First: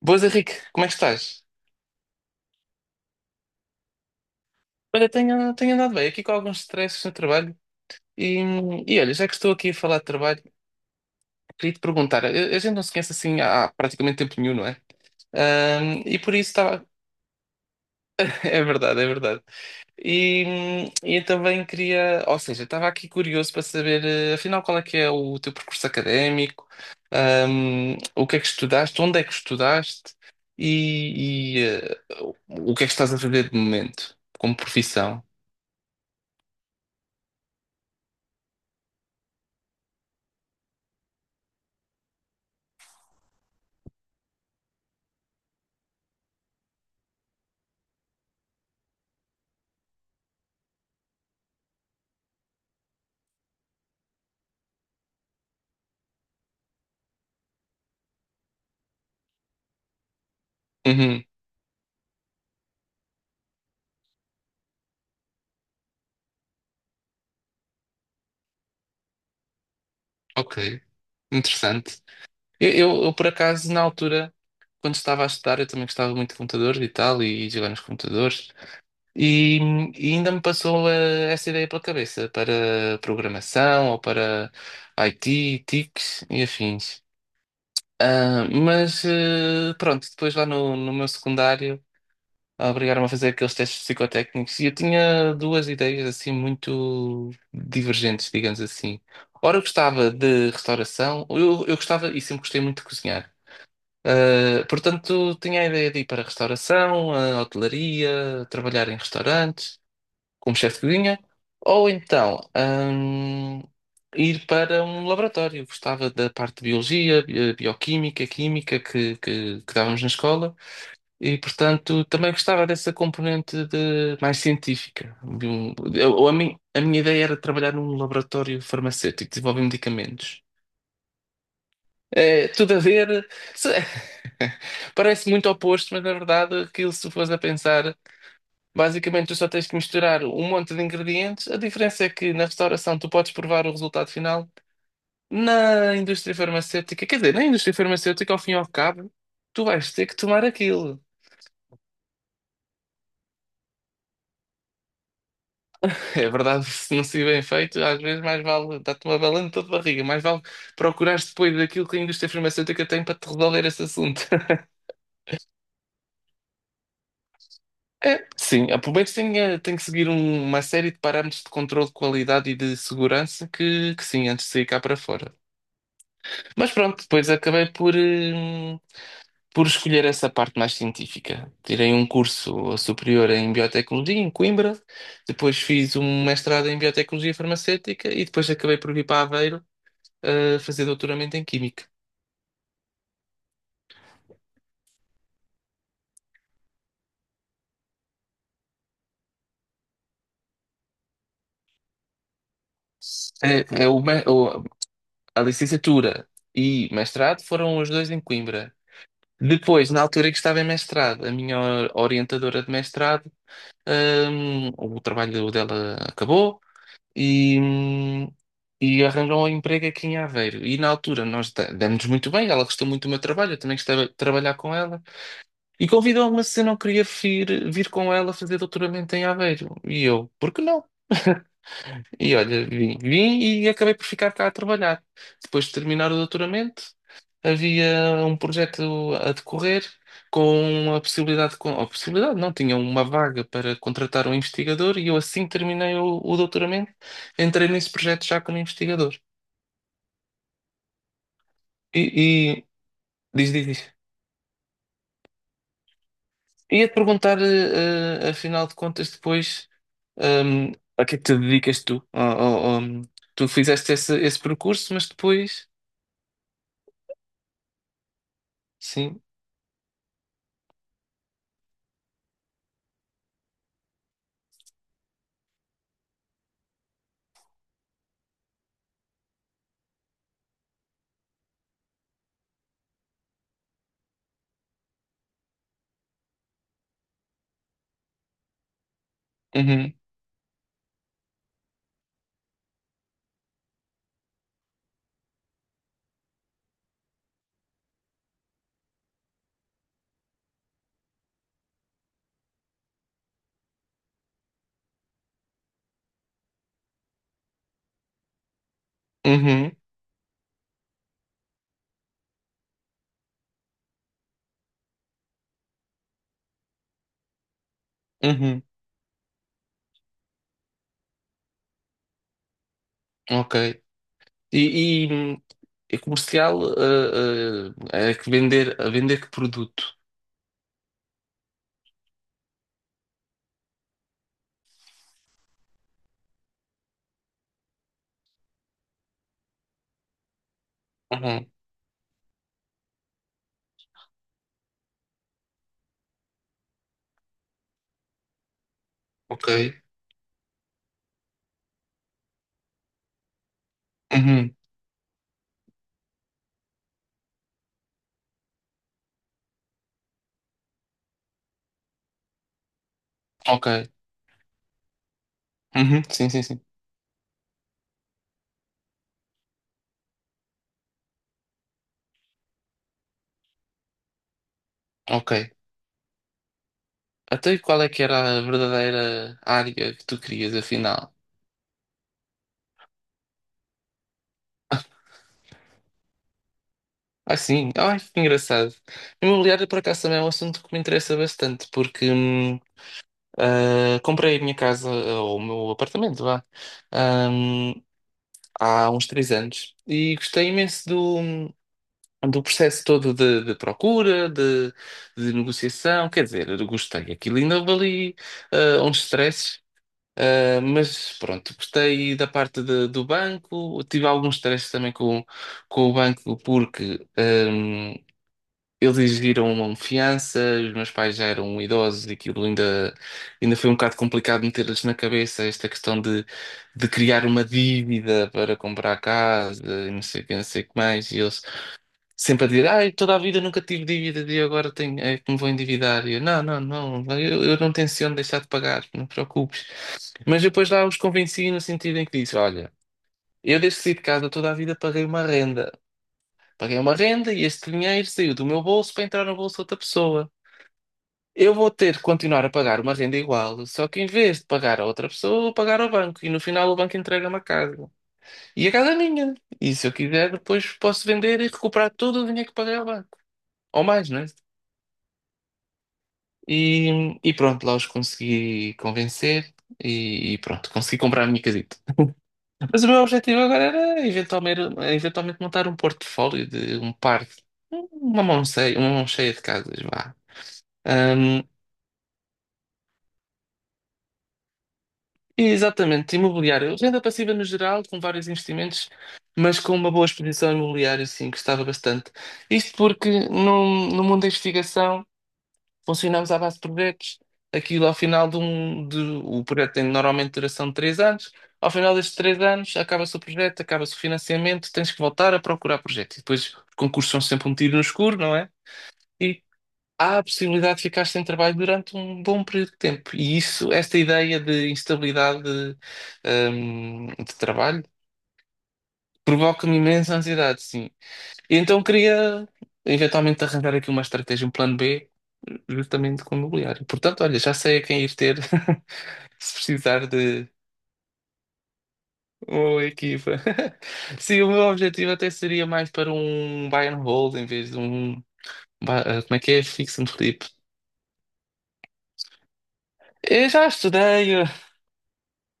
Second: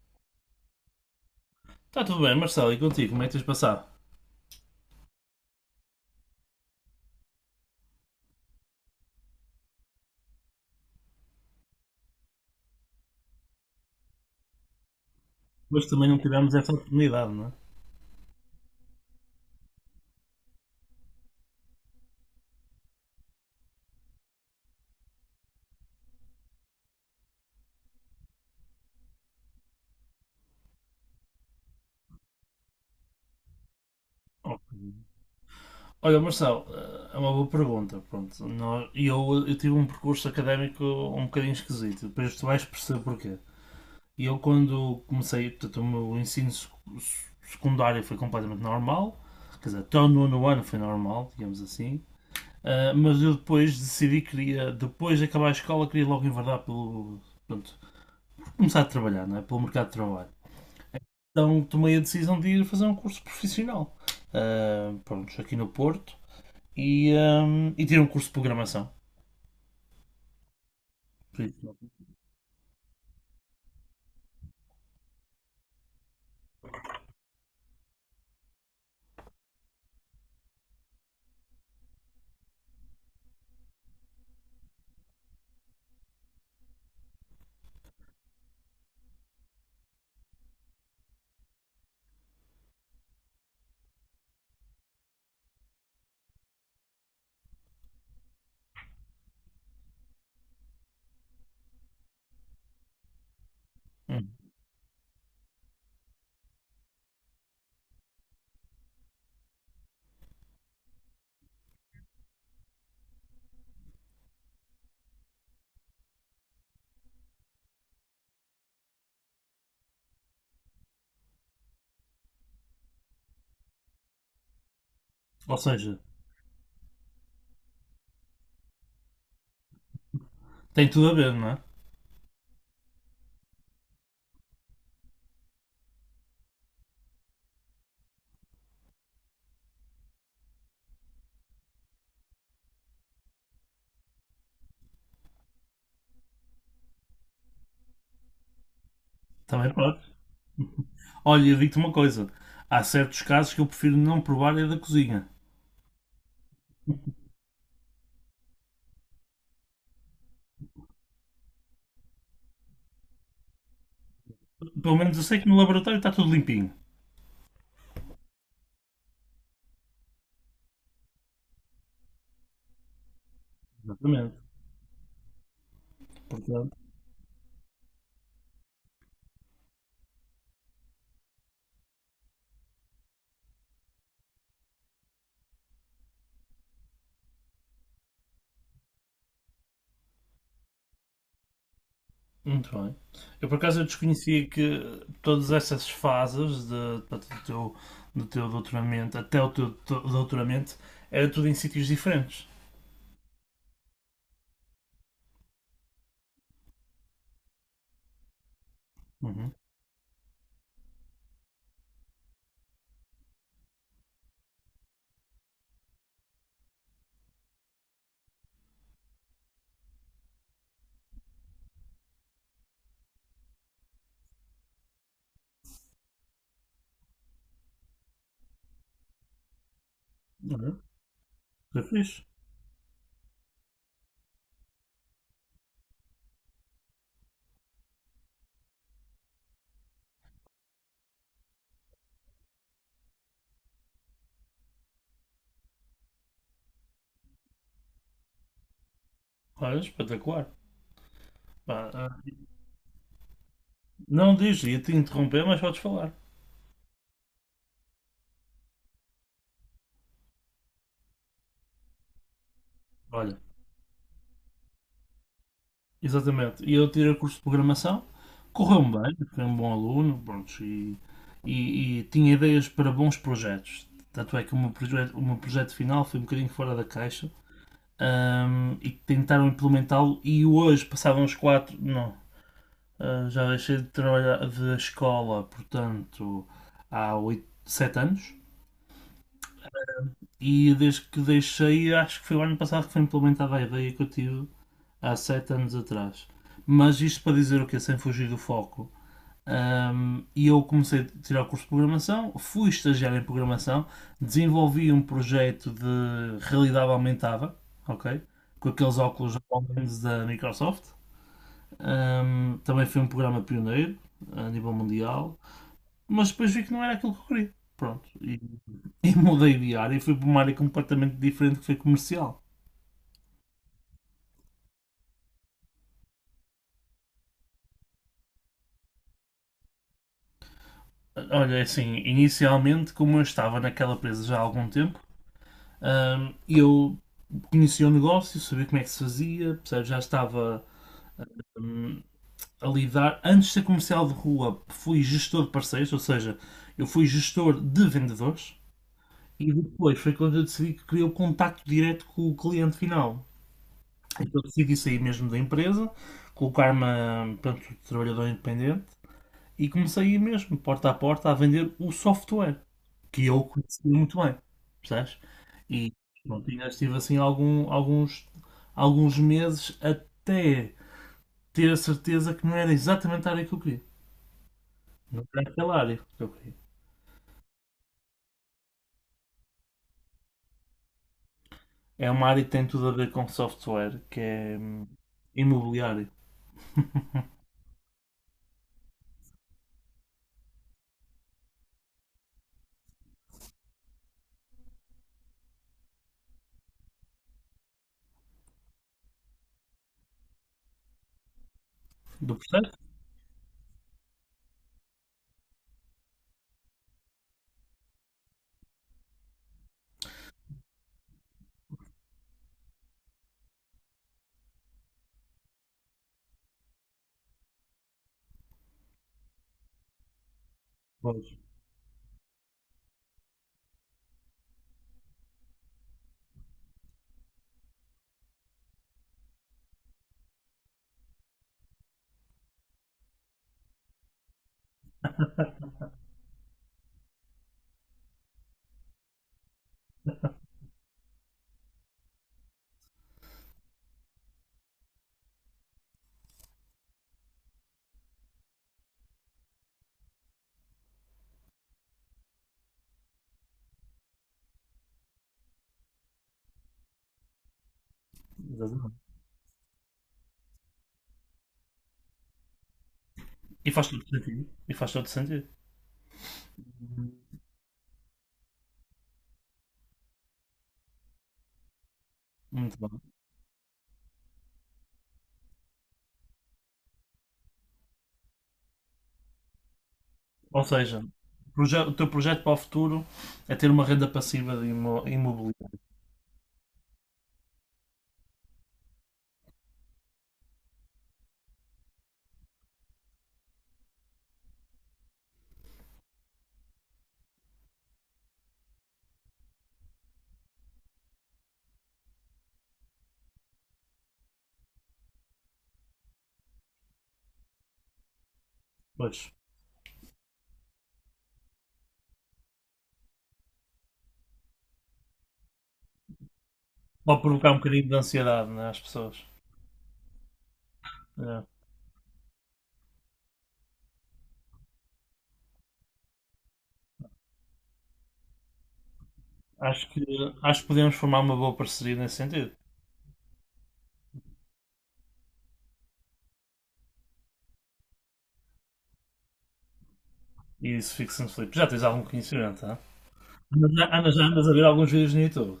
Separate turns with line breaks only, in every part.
Boas, Henrique, como é que estás?
Está tudo bem, Marcelo, e contigo? Como é que tens passado?
Olha, tenho andado bem aqui com alguns stresses no trabalho e, e olha, já que estou aqui a falar de trabalho, queria te perguntar, a gente não se conhece assim há, praticamente tempo nenhum, não é?
Hoje também
E
não
por isso
tivemos essa
estava.
oportunidade, não é?
É verdade, é verdade. E eu também queria, ou seja, estava aqui curioso para saber, afinal, qual é que é o teu percurso académico, o que é que estudaste, onde é que estudaste e o que é que estás a fazer de momento, como
Ok.
profissão?
Olha, Marcelo, é uma boa pergunta. Pronto, eu tive um percurso académico um bocadinho esquisito, depois tu vais perceber porquê. E eu, quando comecei, portanto, o meu ensino secundário foi completamente normal, quer dizer, até o nono ano foi normal, digamos assim, mas eu depois decidi que queria, depois de acabar a escola, queria logo enverdar pelo. Pronto, começar a trabalhar, não é? Pelo mercado de trabalho.
Uhum.
Então tomei a decisão de ir fazer um curso profissional. Ah, pronto, aqui no Porto. E, ah, e tirei um curso de programação.
Ok, interessante. Eu, por acaso, na altura, quando estava a estudar, eu também gostava muito de computadores e tal, de jogar nos computadores, e, e ainda me passou essa ideia pela cabeça para programação ou para IT, TICs e afins. Ah, mas pronto, depois lá no meu secundário obrigaram-me a fazer aqueles testes psicotécnicos e eu tinha duas ideias assim muito divergentes, digamos assim. Ora, eu gostava de restauração, eu gostava e sempre gostei muito de cozinhar.
Hum.
Ah, portanto, tinha a ideia de ir para a restauração, a hotelaria, trabalhar em restaurantes, como chefe de cozinha, ou então, ir para um laboratório. Gostava da parte de biologia, bioquímica, química que dávamos na escola. E, portanto, também gostava dessa componente de mais científica. De
Ou
um-
seja,
eu- ou a, mim, a minha ideia era trabalhar num laboratório farmacêutico, desenvolver medicamentos.
tem tudo a ver, não é?
É, tudo a ver. se- Parece muito oposto, mas na verdade, aquilo, se fores a pensar, basicamente tu só tens que misturar um monte de ingredientes. A diferença é que na restauração tu podes provar o resultado final. Na indústria farmacêutica, quer dizer, na indústria farmacêutica, ao fim e ao cabo, tu
Também
vais
pode.
ter que tomar aquilo.
Olha, eu digo-te uma coisa. Há certos casos que eu prefiro não provar é da cozinha.
É verdade, se não se bem feito, às vezes mais vale dar-te uma balanta de barriga, mais vale procurares depois daquilo que a indústria farmacêutica tem para te resolver esse assunto.
Pelo menos eu sei que no laboratório está tudo limpinho.
É, sim, a Pubex tem que seguir uma série de parâmetros de controle de qualidade e de segurança que sim,
Exatamente.
antes de sair cá para fora. Mas
Portanto,
pronto, depois acabei por escolher essa parte mais científica. Tirei um curso superior em biotecnologia em Coimbra, depois fiz um mestrado em biotecnologia farmacêutica e depois acabei por vir para Aveiro a fazer doutoramento em Química.
muito bem. Eu por acaso eu desconhecia que todas essas fases de, do, teu, do teu doutoramento até o teu doutoramento era tudo em sítios diferentes.
É. A licenciatura e mestrado foram os dois em Coimbra.
Uhum.
Depois, na altura em que estava em mestrado, a minha orientadora de mestrado, o trabalho dela acabou e, hum, e arranjou um emprego aqui em Aveiro. E na altura nós demos muito bem, ela gostou muito do meu trabalho, eu também gostava de trabalhar com ela. E convidou-me se eu não queria vir, com ela fazer doutoramento em Aveiro. E eu, por que
Olha,
não?
que fixe.
E olha, vim e acabei por ficar cá a trabalhar. Depois de terminar o doutoramento, havia um projeto a decorrer com, a possibilidade não, tinha uma vaga para contratar um investigador e eu assim que terminei o doutoramento, entrei nesse projeto já como investigador.
Olha, espetacular. Pá,
E,
ah,
e- diz, diz, diz.
não diz, ia-te interromper, mas podes falar.
Ia-te perguntar, afinal de contas, depois, a que é que te dedicas tu? Ó- ó- ó,
Olha,
tu fizeste esse, percurso, mas depois,
exatamente. E eu tirei o curso de programação, correu-me bem,
sim.
fui um bom aluno, pronto, e tinha ideias para bons projetos. Tanto é que o meu projeto final foi um bocadinho fora da caixa, e tentaram implementá-lo, e hoje, passavam os quatro, não, ah, já deixei de trabalhar da escola, portanto, há oito, sete anos.
Uhum.
E desde que deixei, acho que foi o ano passado que foi implementada a ideia que eu tive há sete anos atrás. Mas isto para dizer o que Sem fugir do foco. E eu comecei a tirar o curso de programação, fui estagiário em programação, desenvolvi um projeto de realidade aumentada, ok? Com aqueles óculos
Uhum.
da Microsoft. Também foi um programa pioneiro a nível mundial. Mas depois vi que não era aquilo que eu queria. Pronto. E,
Uhum,
e mudei de área e fui para uma área completamente diferente que foi comercial.
ok. E, e, e comercial é que a vender que produto?
Olha, é assim, inicialmente, como eu estava naquela empresa já há algum tempo, eu conhecia o negócio, sabia como é que se fazia, percebes? Já estava
Uhum,
hum, a lidar. Antes de ser comercial de rua, fui gestor de parceiros, ou seja, eu fui gestor de vendedores.
ok.
E depois foi quando eu decidi que queria o contacto direto com o cliente final. Então
Uhum,
decidi sair mesmo da empresa, colocar-me pronto, trabalhador independente e comecei a ir mesmo, porta a porta, a vender o software, que eu
ok.
conhecia muito bem, percebes? E
Uhum, sim, sim,
pronto,
sim.
ainda estive assim alguns meses até ter a certeza que não era exatamente a área que eu queria. Não era
Ok.
aquela área que eu queria.
Até qual é que era a verdadeira área que tu querias, afinal?
É uma área que tem tudo a ver com software, que é imobiliário.
Ah, sim. Ai, que engraçado. Imobiliário, por acaso, também é um assunto que me interessa bastante, porque comprei a minha casa, ou o meu apartamento, vá, hum, há uns 3 anos. E gostei imenso do,
Do
do
processo?
processo todo de, procura, de negociação, quer dizer, eu gostei. Aquilo ainda ali uns stresses, mas pronto, gostei da parte do banco. Tive alguns stresses também com o banco porque eles exigiram uma fiança, os meus pais
Pois,
já eram idosos e aquilo ainda foi um bocado complicado meter-lhes na cabeça esta questão de criar uma dívida para comprar casa e não sei o que, não sei o que mais. E eles sempre a dizer, ai, toda a vida nunca tive dívidas e agora tenho, é que me vou endividar. E eu, não, não, não, eu não tenciono deixar de pagar, não te preocupes. Mas depois lá os convenci no sentido em que disse, olha, eu desde que saí de casa toda a vida paguei uma renda. Paguei uma renda e este dinheiro saiu do meu bolso para entrar no bolso de outra pessoa. Eu vou ter que continuar a pagar uma renda igual, só que em vez de pagar a outra pessoa, vou pagar ao banco e no final o banco entrega-me a casa. E a casa é
exatamente.
minha. E se eu quiser, depois posso vender e recuperar todo o dinheiro que paguei ao banco.
E
Ou
faz todo
mais, né?
sentido. E faz todo sentido.
E pronto, lá os consegui convencer e pronto, consegui comprar a minha casita.
Muito
Mas o meu
bem.
objetivo agora era eventualmente, eventualmente montar um portfólio de uma mão cheia de casas, vá.
Ou seja,
Ahm,
o teu projeto para o futuro é ter uma renda passiva de imo-
e
imobiliária.
exatamente, imobiliário, renda passiva no geral, com vários investimentos, mas com uma boa exposição imobiliária, sim, gostava bastante. Isto porque no mundo da investigação. Funcionamos à base de projetos. Aquilo ao final de um. O projeto tem normalmente duração de 3 anos. Ao final destes 3 anos, acaba-se o projeto, acaba-se o financiamento, tens que voltar a procurar projeto. E depois os concursos são sempre um tiro no escuro, não é?
Pois.
E há a possibilidade de ficar sem trabalho durante um bom período de tempo. E isso, esta ideia de instabilidade
Pode
de
provocar um
trabalho,
bocadinho de ansiedade, né, às pessoas.
provoca-me imensa ansiedade, sim.
É.
E então queria eventualmente arranjar aqui uma estratégia, um plano B, justamente com o imobiliário. Portanto, olha, já sei a quem ir ter se
Acho que,
precisar de
acho que podemos formar uma boa parceria nesse sentido.
uma equipa. Sim, o meu objetivo até seria mais para um buy and hold em vez de um. Como é que é? Fix and flip.
E isso fica-se no Filipe. Já tens algum conhecimento, tá?
Eu já
Ana, já
estudei,
andas a ver alguns vídeos no YouTube.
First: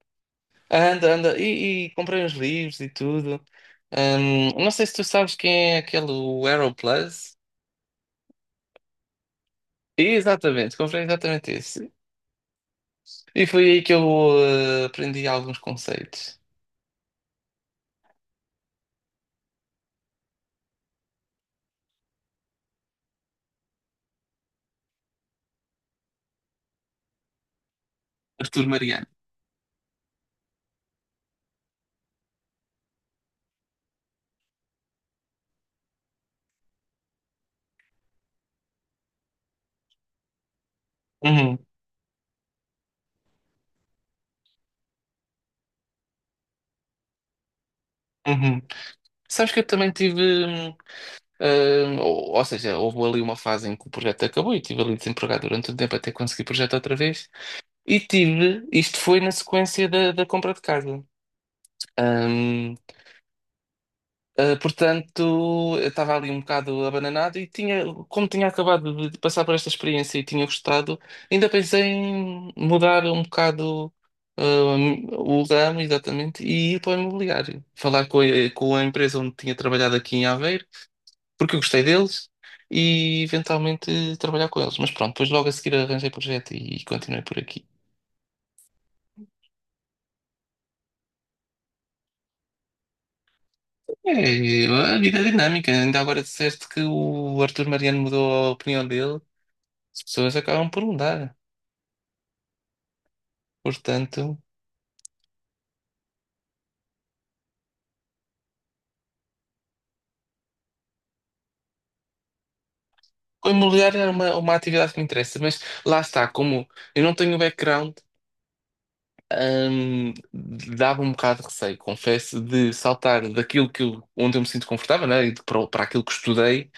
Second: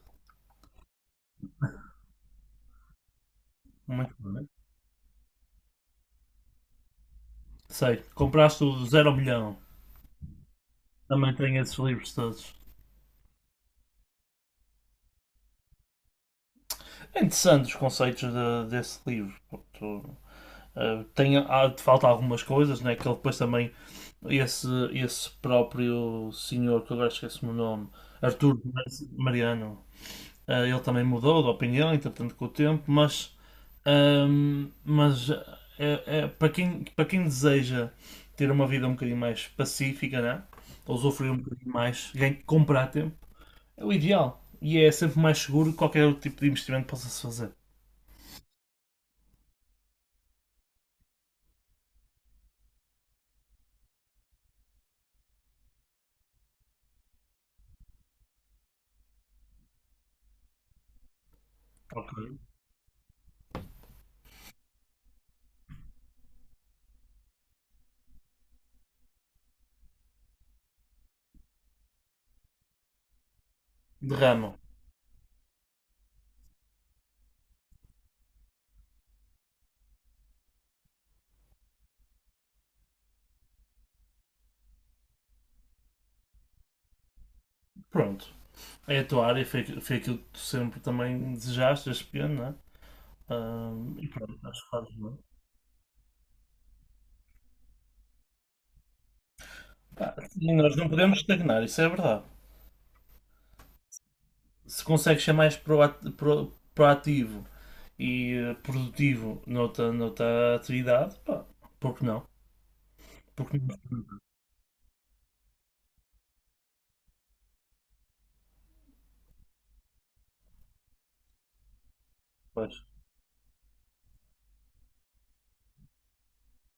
anda, anda, e comprei uns livros e tudo.
Muito bem.
Não sei se tu sabes quem é aquele o Aeroplus.
Sei. Compraste o Zero ao Milhão.
Exatamente, comprei
Também
exatamente
tenho esses
esse.
livros todos.
E foi aí que eu aprendi alguns conceitos.
É interessante os conceitos desse livro. Portanto, tem, há, falta algumas coisas, né, que ele depois também esse próprio senhor, que agora esqueço o nome, Artur
Arthur Mariano.
Mariano, ele também mudou de opinião, entretanto, com o tempo, mas para quem deseja ter uma vida um bocadinho mais pacífica, né? Ou usufruir um
Uhum,
bocadinho mais, ganhar- comprar a tempo, é o ideal. E é sempre mais seguro que qualquer outro tipo de investimento possa-se fazer.
uhum. Sabes que eu também tive. Ou seja, houve ali uma fase em que o projeto acabou e estive ali desempregado durante um tempo até conseguir o projeto outra vez. E tive. Isto foi na sequência da compra de casa.
Ok.
Hum, portanto, eu estava ali um bocado abananado e tinha, como tinha acabado de passar por esta experiência e tinha gostado, ainda pensei em mudar um bocado
Derrama.
o ramo, exatamente, e ir para o imobiliário. Falar com a empresa onde tinha trabalhado aqui em Aveiro, porque eu gostei deles, e eventualmente trabalhar com eles. Mas pronto, depois logo a seguir arranjei projeto e continuei por aqui.
Pronto. É a tua área, foi, foi aquilo que tu sempre também desejaste, este piano, não é? E pronto, acho
É,
que fazes
a
bem.
vida é dinâmica. Ainda agora disseste que o Arthur Mariano mudou a opinião dele. As
Pá,
pessoas
sim,
acabam
nós
por
não podemos
mudar.
estagnar, isso é verdade.
Portanto,
Se consegues ser mais proativo e produtivo noutra, noutra atividade, pá, por que não? Por
o
que não?
imobiliário é uma, atividade que me interessa, mas lá está, como eu não tenho background, hum, dava um bocado de receio, confesso, de
Pois,
saltar daquilo que onde eu me sinto confortável, né, e para aquilo que estudei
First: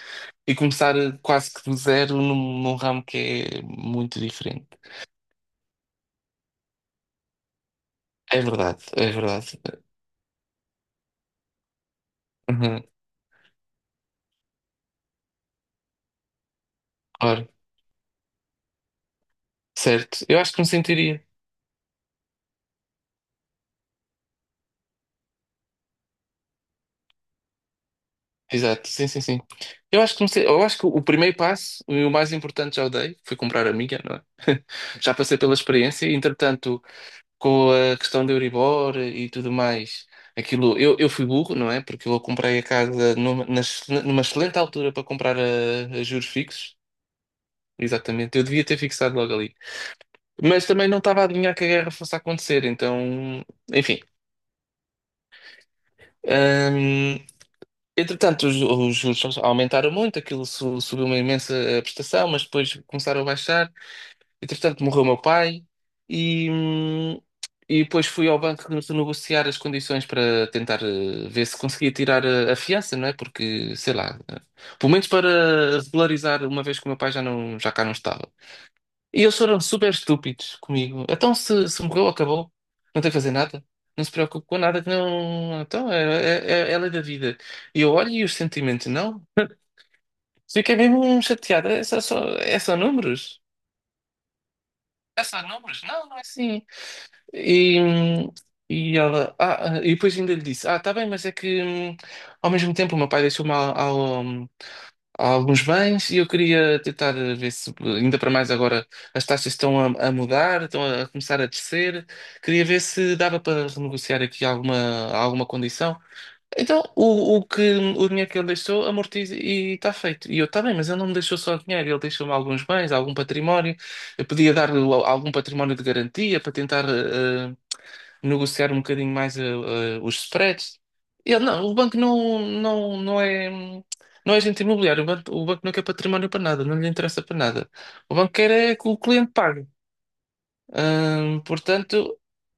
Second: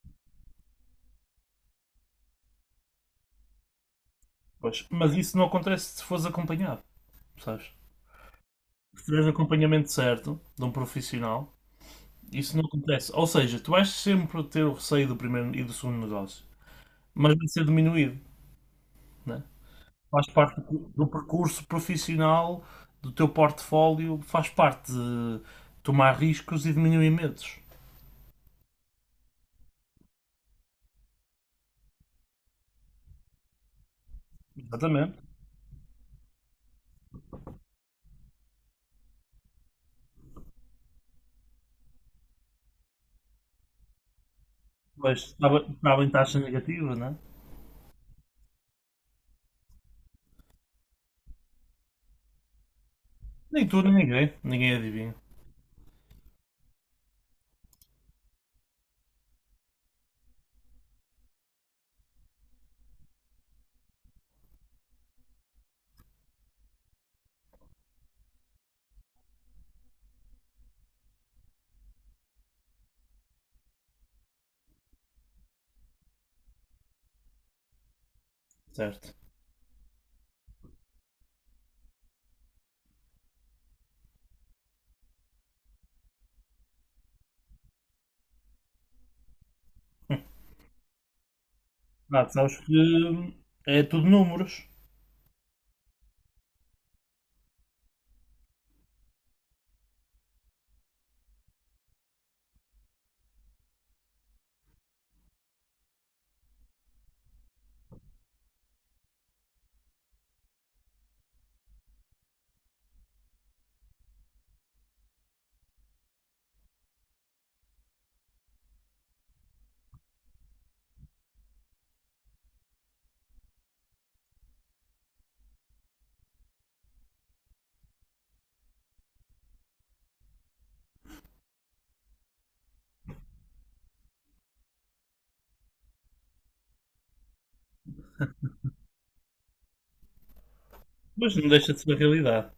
e começar quase que do zero num ramo que é muito diferente.
pois. Mas isso não acontece se fores acompanhado, sabes?
É verdade,
Se
é
tiveres
verdade.
acompanhamento certo de um profissional, isso não
Uhum.
acontece. Ou seja, tu vais sempre ter o receio do primeiro e do segundo negócio, mas
Ora,
vai ser diminuído, né?
certo,
Faz
eu acho
parte
que me
do, do
sentiria.
percurso profissional do teu portfólio, faz parte de tomar riscos e diminuir medos.
Exato, sim, sim, sim. Eu acho que o primeiro passo, e o mais importante já o dei, foi comprar a minha, não é? Já
Exatamente.
passei pela experiência, e, entretanto, com a questão do Euribor e tudo mais, aquilo, eu fui burro, não é? Porque eu comprei a casa numa excelente altura para
Pois
comprar a,
estava,
a
estava em
juros
taxa
fixos,
negativa, não é?
exatamente, eu devia ter fixado logo ali. Mas também não estava a adivinhar que a guerra fosse acontecer, então,
Nem tu, nem
enfim.
ninguém. Ninguém adivinha,
Hum, Entretanto, os juros aumentaram muito, aquilo subiu uma imensa prestação, mas depois começaram a baixar. Entretanto, morreu meu pai e, hum, e depois fui ao banco renegociar as condições para tentar ver se conseguia tirar a fiança, não é? Porque, sei lá, pelo menos para regularizar, uma vez que o meu pai já, não, já cá não estava.
certo?
E eles foram super estúpidos comigo. Então, se morreu, acabou. Não tem que fazer nada. Não se preocupe com nada que não. Então, é a lei da vida. E eu olho e os sentimentos, não. Fiquei mesmo chateada. É só,
Ah, tu
só-
sabes
é
que
só números?
é tudo números.
É só números? Não, não é assim. E, hum, e ela. Ah, e depois ainda lhe disse: Ah, tá bem, mas é que ao mesmo tempo o meu pai deixou-me há alguns bens e eu queria tentar ver se, ainda para mais agora, as taxas estão a mudar, estão a começar a descer. Queria ver se dava para renegociar aqui alguma condição. Então, o dinheiro que ele deixou, amortiza e está feito. E eu, está bem, mas ele não me deixou só dinheiro, ele deixou-me alguns bens, algum património. Eu podia dar-lhe algum património de garantia para tentar, negociar um bocadinho mais os spreads. Ele, não, o banco não, não, não é, não é agente imobiliário, o banco não quer património para nada, não lhe interessa para nada. O banco quer é que o cliente pague.
Pois
Hum,
não deixa de ser a
portanto,
realidade.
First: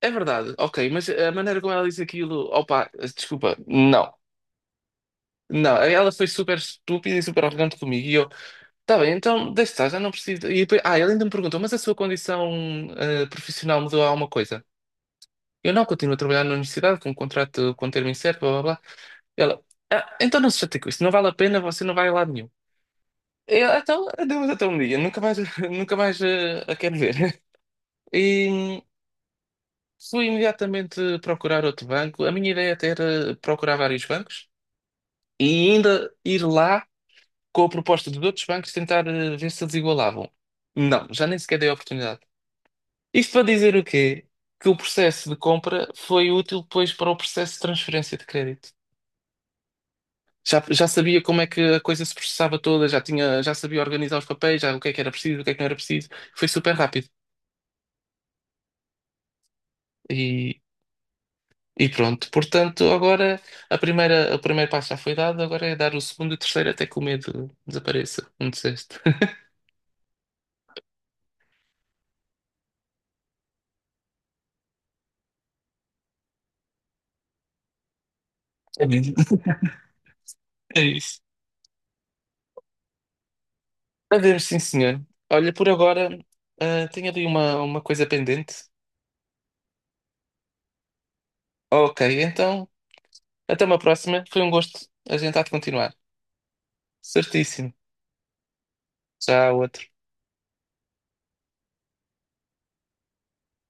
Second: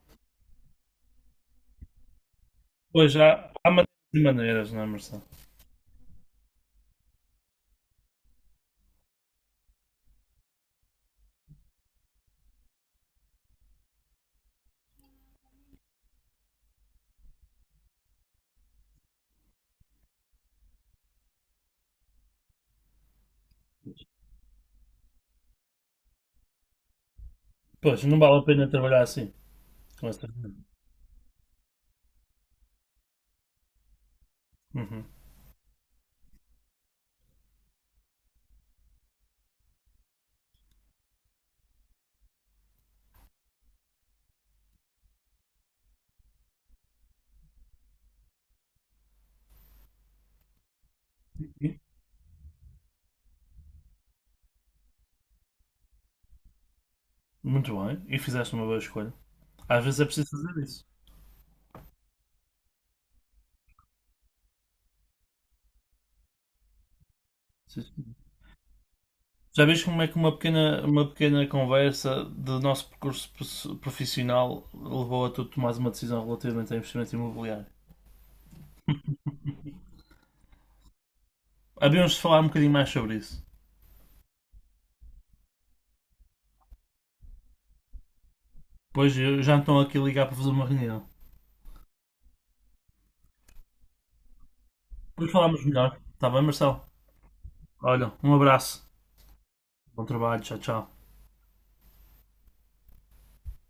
é verdade, ok, mas a maneira como ela diz aquilo, opa,
Pois há,
desculpa,
há
não.
maneiras e maneiras, não é, Marcelo?
Não, ela foi super estúpida e super arrogante comigo. E eu, tá bem, então deixa estar, já não preciso. E depois, ele ainda me perguntou, mas a sua condição profissional mudou alguma coisa? Eu não continuo a trabalhar na universidade com um contrato com um termo incerto, blá blá blá. Ela, então não se chate com isso, não vale a pena, você não vai a lado nenhum. Eu, "Ah, então, adeus até um dia, nunca mais, nunca mais a quero ver.
Pois, não vale a pena
E
trabalhar assim, com essa
fui
gente.
imediatamente procurar outro banco. A minha ideia até era procurar vários bancos
Uhum.
e ainda ir lá com a proposta de outros bancos tentar ver se eles igualavam. Não, já nem sequer dei a oportunidade. Isto para dizer o quê? Que o processo de compra foi útil depois para o processo de transferência de crédito. Já sabia como é que
E-
a coisa se processava toda, já sabia organizar os papéis, já o que é que era preciso, o que é que não era preciso. Foi super rápido.
Muito bem. E fizeste uma boa escolha. Às vezes é preciso
E,
fazer isso.
e pronto. Portanto, agora a primeira, o primeiro passo já foi dado, agora é dar o segundo e o terceiro até que o medo
Sim, sim.
desapareça. Não disseste?
Já vês como é que uma pequena conversa do nosso percurso profissional levou a tu tomares uma decisão relativamente a investimento imobiliário?
É mesmo. É isso.
Havíamos de falar um bocadinho mais sobre isso.
A ver, sim, senhor. Olha, por agora, tenho ali uma, coisa pendente.
Pois eu já estão aqui a ligar para fazer uma reunião.
Ok, então, até uma próxima. Foi um gosto. A
Depois
gente há de
falamos
continuar.
melhor. Está bem, Marcelo?
Certíssimo.
Olha, um abraço.
Tchau, outro.
Bom trabalho. Tchau, tchau.